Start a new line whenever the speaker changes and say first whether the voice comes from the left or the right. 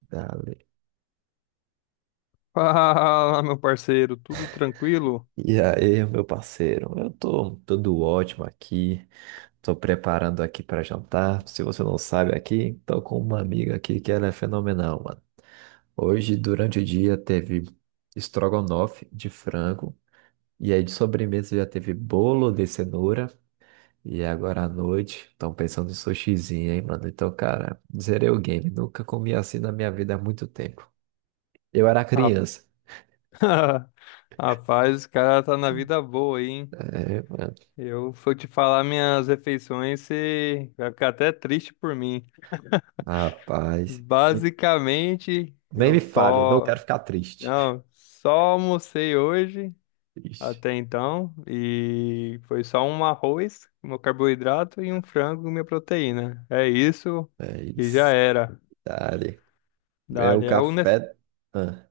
right: Dale.
left: Fala, meu parceiro, tudo tranquilo?
right: E aí, meu parceiro, eu tô tudo ótimo aqui, tô preparando aqui para jantar. Se você não sabe aqui, tô com uma amiga aqui que ela é fenomenal, mano. Hoje, durante o dia, teve estrogonofe de frango, e aí de sobremesa já teve bolo de cenoura, e agora à noite, estão pensando em sushizinho, hein, mano? Então, cara, zerei o game, nunca comi assim na minha vida há muito tempo. Eu era
left: Ra-
right: criança,
left: Rapaz, esse cara tá na vida boa, aí, hein?
right: é, mano,
left: Eu for te falar minhas refeições, você vai ficar até triste por mim.
right: rapaz.
left: Basicamente,
right: Nem
left: eu
right: me fale, não
left: só,
right: quero ficar triste.
left: não, só almocei hoje
right: Ixi,
left: até então e foi só um arroz, meu carboidrato e um frango, minha proteína. É isso
right: é
left: e já
right: isso.
left: era.
right: Dale. É o
left: Dali é o ne-
right: café. Ah,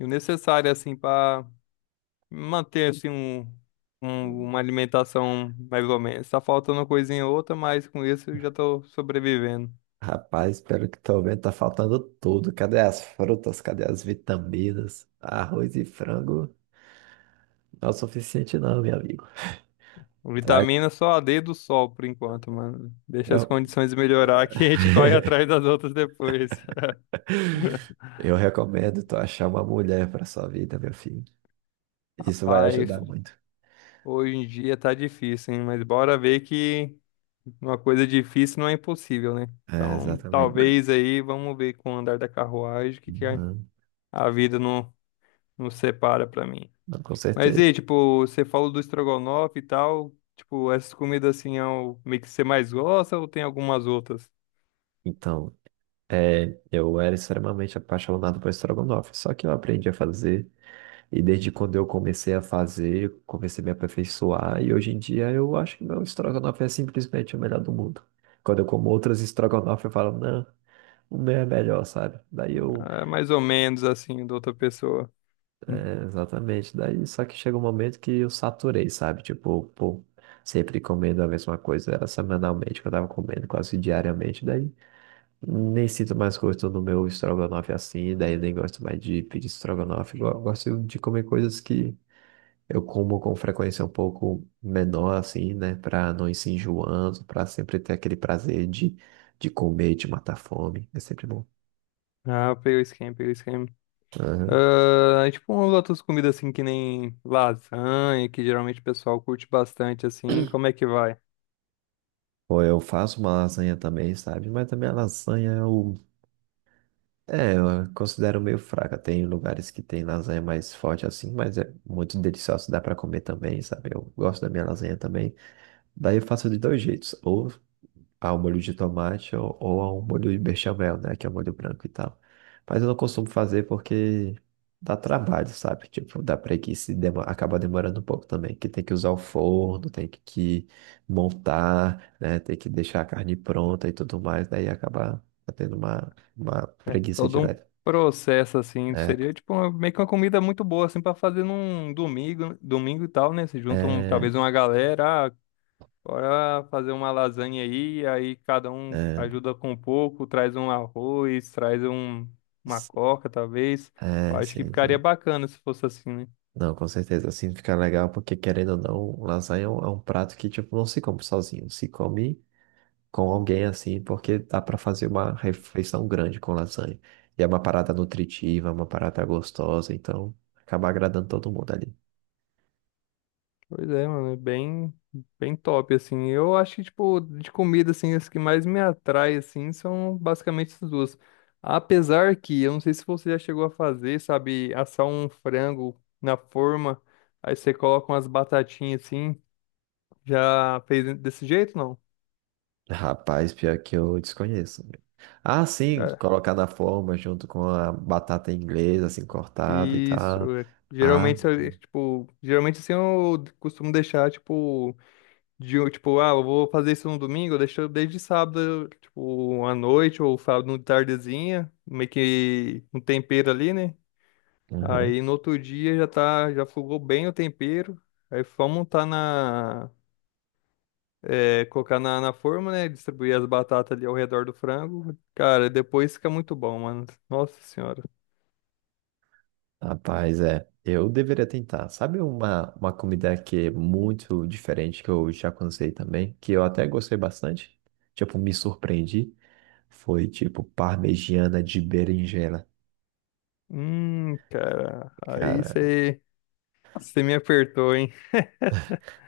left: O necessário assim para manter assim uma alimentação mais ou menos. Tá faltando uma coisinha ou outra, mas com isso eu já tô sobrevivendo.
right: rapaz, pelo que tô vendo, tá faltando tudo. Cadê as frutas? Cadê as vitaminas? Arroz e frango não é o suficiente, não, meu amigo. Vai.
left: Vitamina só a D do sol por enquanto, mano. Deixa as
right: Eu,
left: condições melhorar que a gente corre atrás das outras depois.
right: eu recomendo tu achar uma mulher pra sua vida, meu filho. Isso vai
left: Rapaz,
right: ajudar muito.
left: hoje em dia tá difícil, hein? Mas bora ver que uma coisa difícil não é impossível, né?
right: É,
left: Então,
right: exatamente.
left: talvez aí, vamos ver com o andar da carruagem o que que a
right: Uhum.
left: a vida não nos separa pra mim.
right: Não, com
left: Mas e,
right: certeza.
left: aí, tipo, você falou do estrogonofe e tal, tipo, essas comidas assim é o meio que você mais gosta ou tem algumas outras?
right: Então, é, eu era extremamente apaixonado por estrogonofe, só que eu aprendi a fazer. E desde quando eu comecei a fazer, eu comecei a me aperfeiçoar, e hoje em dia eu acho que meu estrogonofe é simplesmente o melhor do mundo. Quando eu como outras estrogonofe, eu falo, não, o meu é melhor, sabe? Daí eu,
left: Ah, é mais ou menos assim, da outra pessoa. Hum.
right: é, exatamente, daí só que chega um momento que eu saturei, sabe? Tipo, pô, sempre comendo a mesma coisa, era semanalmente que eu tava comendo, quase diariamente, daí nem sinto mais gosto no meu estrogonofe assim, daí eu nem gosto mais de pedir estrogonofe, eu gosto de comer coisas que eu como com frequência um pouco menor, assim, né? Pra não ir se enjoando, pra sempre ter aquele prazer de comer, de matar a fome. É sempre bom.
left: Ah, peguei o esquema, peguei o esquema.
right: Aham.
left: Ah, e, tipo, umas outras comidas assim que nem lasanha, que geralmente o pessoal curte bastante assim, como é que vai?
right: Ou eu faço uma lasanha também, sabe? Mas também a lasanha eu, é, eu considero meio fraca. Tem lugares que tem lasanha mais forte assim, mas é muito deliciosa, dá pra comer também, sabe? Eu gosto da minha lasanha também. Daí eu faço de dois jeitos. Ou ao molho de tomate ou ao molho de bechamel, né? Que é o molho branco e tal. Mas eu não costumo fazer porque dá trabalho, sabe? Tipo, dá preguiça e acaba demorando um pouco também. Que tem que usar o forno, tem que montar, né? Tem que deixar a carne pronta e tudo mais. Daí acaba tendo uma
left: É
right: preguiça de
left: todo um
right: leve.
left: processo assim,
right: É,
left: seria tipo meio que uma comida muito boa assim pra fazer num domingo, domingo e tal, né? Você junta um,
right: é,
left: talvez uma galera, ah, bora fazer uma lasanha aí, aí cada um
right: é,
left: ajuda com um pouco, traz um arroz, traz um, uma
right: s-
left: coca, talvez. Eu
right: é,
left: acho que
right: sim,
left: ficaria
right: sim.
left: bacana se fosse assim, né?
right: Não, com certeza, assim fica legal, porque querendo ou não, lasanha é um prato que, tipo, não se come sozinho, se come com alguém assim, porque dá para fazer uma refeição grande com lasanha. E é uma parada nutritiva, é uma parada gostosa, então acaba agradando todo mundo ali.
left: Pois é, mano, é bem, bem top, assim. Eu acho que, tipo, de comida, assim, as que mais me atrai, assim, são basicamente essas duas. Apesar que, eu não sei se você já chegou a fazer, sabe, assar um frango na forma, aí você coloca umas batatinhas, assim, já fez desse jeito, não?
right: Rapaz, pior que eu desconheço. Ah, sim, colocar na forma junto com a batata inglesa, assim, cortada e
left: Isso,
right: tal.
left: é.
right: Ah,
left: Geralmente, se eu- tipo, geralmente assim eu costumo deixar, tipo, tipo, ah, eu vou fazer isso no domingo, eu deixo desde sábado, tipo, à noite ou sábado de tardezinha, meio que um tempero ali, né?
right: aham.
left: Aí no outro dia já tá, já fogou bem o tempero, aí vamos montar na, é, colocar na forma, né? Distribuir as batatas ali ao redor do frango. Cara, depois fica muito bom, mano. Nossa senhora.
right: Rapaz, é. Eu deveria tentar. Sabe uma comida que é muito diferente que eu já cansei também, que eu até gostei bastante? Tipo, me surpreendi. Foi tipo parmegiana de berinjela.
left: Cara, aí
right: Cara,
left: você. Você me apertou, hein?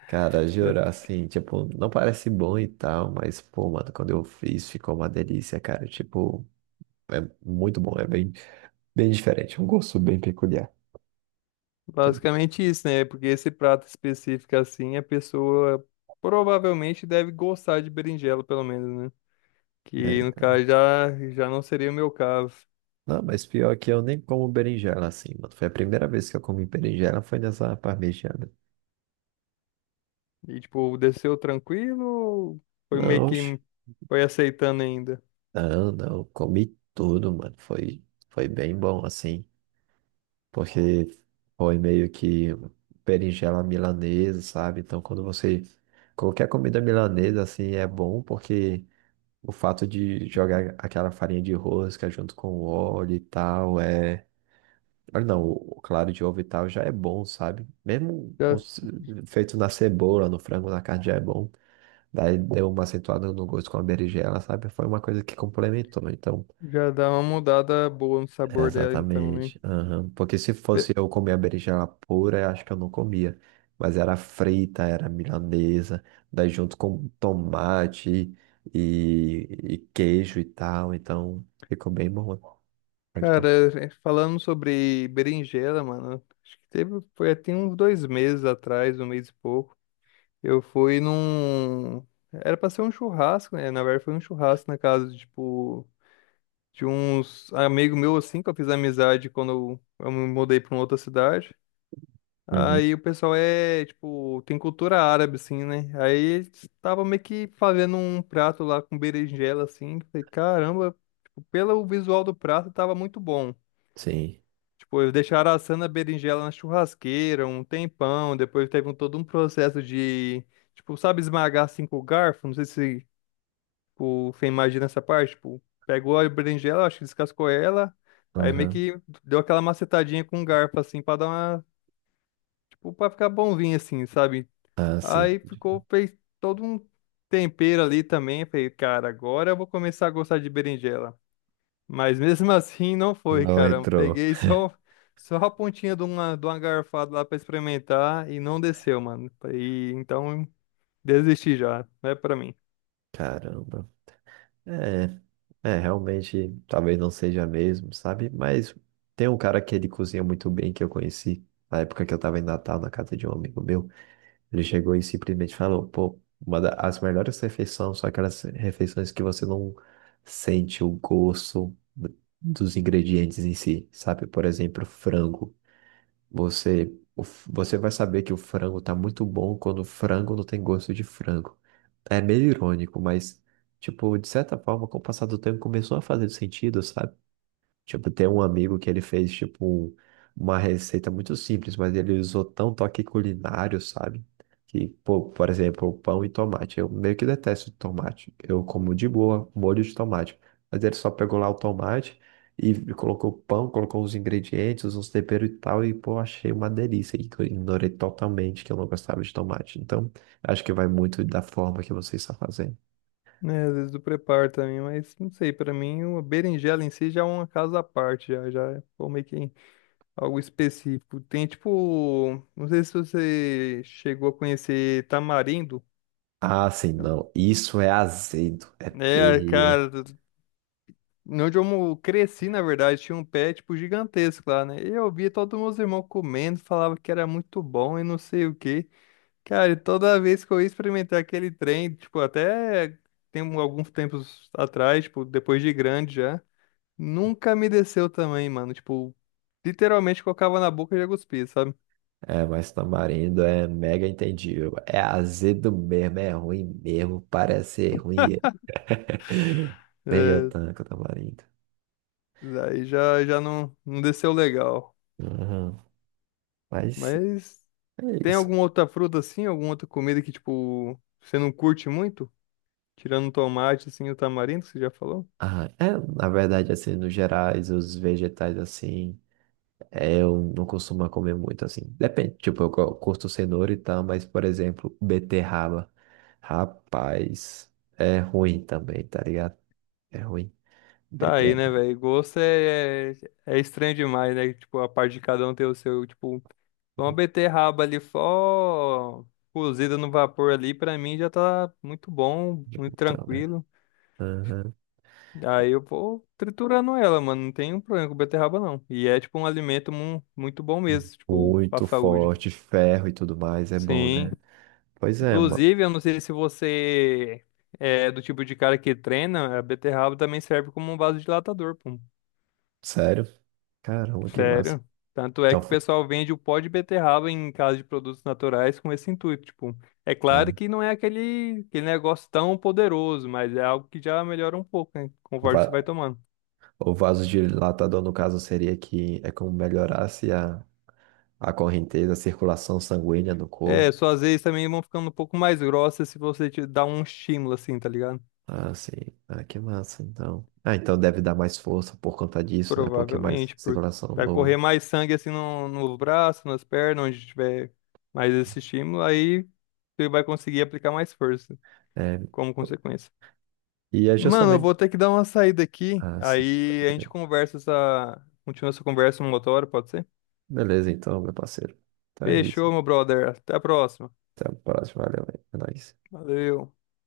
right: cara,
left: É,
right: jurar assim, tipo, não parece bom e tal, mas pô, mano, quando eu fiz ficou uma delícia, cara. Tipo, é muito bom, é bem, bem diferente, um gosto bem peculiar.
left: basicamente isso, né? Porque esse prato específico assim, a pessoa provavelmente deve gostar de berinjela, pelo menos, né?
right: É,
left: Que no
right: então.
left: caso já, já não seria o meu caso.
right: Não, mas pior que eu nem como berinjela assim, mano. Foi a primeira vez que eu comi berinjela, foi nessa parmegiana.
left: E tipo, desceu tranquilo ou foi meio
right: Não,
left: que
right: oxe.
left: foi aceitando ainda?
right: Não, comi tudo, mano. Foi, foi bem bom, assim. Porque foi meio que berinjela milanesa, sabe? Então, quando você. Qualquer comida milanesa, assim, é bom, porque o fato de jogar aquela farinha de rosca junto com o óleo e tal, é. Olha, não, o claro de ovo e tal já é bom, sabe?
left: Já,
right: Feito na cebola, no frango, na carne já é bom. Daí deu uma acentuada no gosto com a berinjela, sabe? Foi uma coisa que complementou. Então,
left: já dá uma mudada boa no sabor dela, então, né?
right: exatamente. Aham. Porque se fosse
left: Pe-
right: eu comer a berinjela pura, eu acho que eu não comia. Mas era frita, era milanesa, daí junto com tomate e queijo e tal. Então ficou bem bom. Pode tomar.
left: Cara, é, falando sobre berinjela, mano, acho que teve, foi até uns dois meses atrás, um mês e pouco. Eu fui num. Era pra ser um churrasco, né? Na verdade, foi um churrasco na casa, de, tipo, de uns amigo meu, assim, que eu fiz amizade quando eu me mudei pra uma outra cidade.
right: Uhum.
left: Aí o pessoal é, tipo, tem cultura árabe, assim, né? Aí eles estavam meio que fazendo um prato lá com berinjela, assim. Falei, caramba, tipo, pelo visual do prato, tava muito bom.
right: Sim.
left: Tipo, eu deixaram assando a berinjela na churrasqueira um tempão, depois teve um, todo um processo de, tipo, sabe esmagar assim com o garfo? Não sei se o você imagina essa parte, tipo, pegou a berinjela, acho que descascou ela, aí meio
right: Aham.
left: que deu aquela macetadinha com o garfo assim pra dar uma, tipo, pra ficar bonzinho assim, sabe?
right: Ah, sim.
left: Aí ficou, fez todo um tempero ali também, falei, cara, agora eu vou começar a gostar de berinjela. Mas mesmo assim não foi,
right: Não
left: cara. Eu
right: entrou.
left: peguei só, só a pontinha de uma garfada lá pra experimentar e não desceu, mano. E então desisti já, não é pra mim.
right: Caramba. É, é, realmente, talvez não seja mesmo, sabe? Mas tem um cara que ele cozinha muito bem que eu conheci na época que eu tava em Natal na casa de um amigo meu. Ele chegou e simplesmente falou, pô, uma das melhores refeições são aquelas refeições que você não sente o gosto dos ingredientes em si, sabe? Por exemplo, frango. Você, você vai saber que o frango tá muito bom quando o frango não tem gosto de frango. É meio irônico, mas, tipo, de certa forma, com o passar do tempo começou a fazer sentido, sabe? Tipo, tem um amigo que ele fez, tipo, uma receita muito simples, mas ele usou tão toque culinário, sabe? Que, pô, por exemplo, pão e tomate. Eu meio que detesto tomate. Eu como de boa molho de tomate. Mas ele só pegou lá o tomate e colocou o pão, colocou os ingredientes, uns temperos e tal, e, pô, achei uma delícia. E eu ignorei totalmente que eu não gostava de tomate. Então, acho que vai muito da forma que você está fazendo.
left: Né, às vezes eu preparo também, mas não sei, pra mim uma berinjela em si já é uma casa à parte, já, já é pô, meio que algo específico. Tem tipo, não sei se você chegou a conhecer tamarindo.
right: Ah, sim, não. Isso é azedo. É
left: Né? É,
right: terrível.
left: cara, onde eu cresci, na verdade, tinha um pé, tipo, gigantesco lá, né? E eu via todos os meus irmãos comendo, falava que era muito bom e não sei o quê. Cara, e toda vez que eu ia experimentar aquele trem, tipo, alguns tempos atrás, tipo, depois de grande já, nunca me desceu também, mano. Tipo, literalmente colocava na boca e já cuspia, sabe?
right: É, mas tamarindo é mega entendível. É azedo mesmo, é ruim mesmo, parece ser ruim. Nem eu
left: É,
right: tanco tamarindo.
left: daí já, não desceu legal.
right: Uhum. Mas
left: Mas
right: é
left: tem
right: isso.
left: alguma outra fruta assim, alguma outra comida que, tipo, você não curte muito? Tirando o tomate, assim, o tamarindo, que você já falou?
right: Ah, é, na verdade, assim, no gerais, os vegetais, assim, é, eu não costumo comer muito, assim. Depende, tipo, curto cenoura e tal, mas, por exemplo, beterraba. Rapaz, é ruim também, tá ligado? É ruim.
left: Tá aí, né,
right: Beterraba.
left: velho? Gosto é é estranho demais, né? Tipo, a parte de cada um ter o seu, tipo, uma beterraba ali só cozida no vapor ali, pra mim já tá muito bom, muito
right: Então, né?
left: tranquilo. Aí eu vou triturando ela, mano. Não tem um problema com beterraba, não. E é, tipo, um alimento muito bom mesmo, tipo, pra
right: Muito
left: saúde.
right: forte, ferro e tudo mais, é bom,
left: Sim.
right: né? Pois é, mano.
left: Inclusive, eu não sei se você é do tipo de cara que treina, a beterraba também serve como um vasodilatador, pô.
right: Sério? Caramba, que massa.
left: Sério. Tanto é
right: Então,
left: que o pessoal vende o pó de beterraba em casa de produtos naturais com esse intuito. Tipo, é claro
right: né?
left: que não é aquele negócio tão poderoso, mas é algo que já melhora um pouco, né?
right: O
left: Conforme você
right: va-
left: vai tomando.
right: o vasodilatador, no caso, seria que é como melhorasse a correnteza, a circulação sanguínea do
left: É,
right: corpo.
left: suas vezes também vão ficando um pouco mais grossas se você te dar um estímulo assim, tá ligado?
right: Ah, sim. Ah, que massa, então. Ah, então deve dar mais força por conta disso, né? Porque é mais
left: Provavelmente, porque
right: circulação
left: vai correr
right: no...
left: mais sangue assim no braço, nas pernas, onde tiver mais esse estímulo, aí você vai conseguir aplicar mais força
right: É.
left: como consequência.
right: E é
left: Mano, eu
right: justamente...
left: vou ter que dar uma saída aqui.
right: Ah, sim.
left: Aí a gente conversa essa. Continua essa conversa numa outra hora, pode ser?
right: Beleza, então, meu parceiro. Então é isso.
left: Fechou, meu brother. Até a próxima.
right: Até a próxima. Valeu, é nóis.
left: Valeu.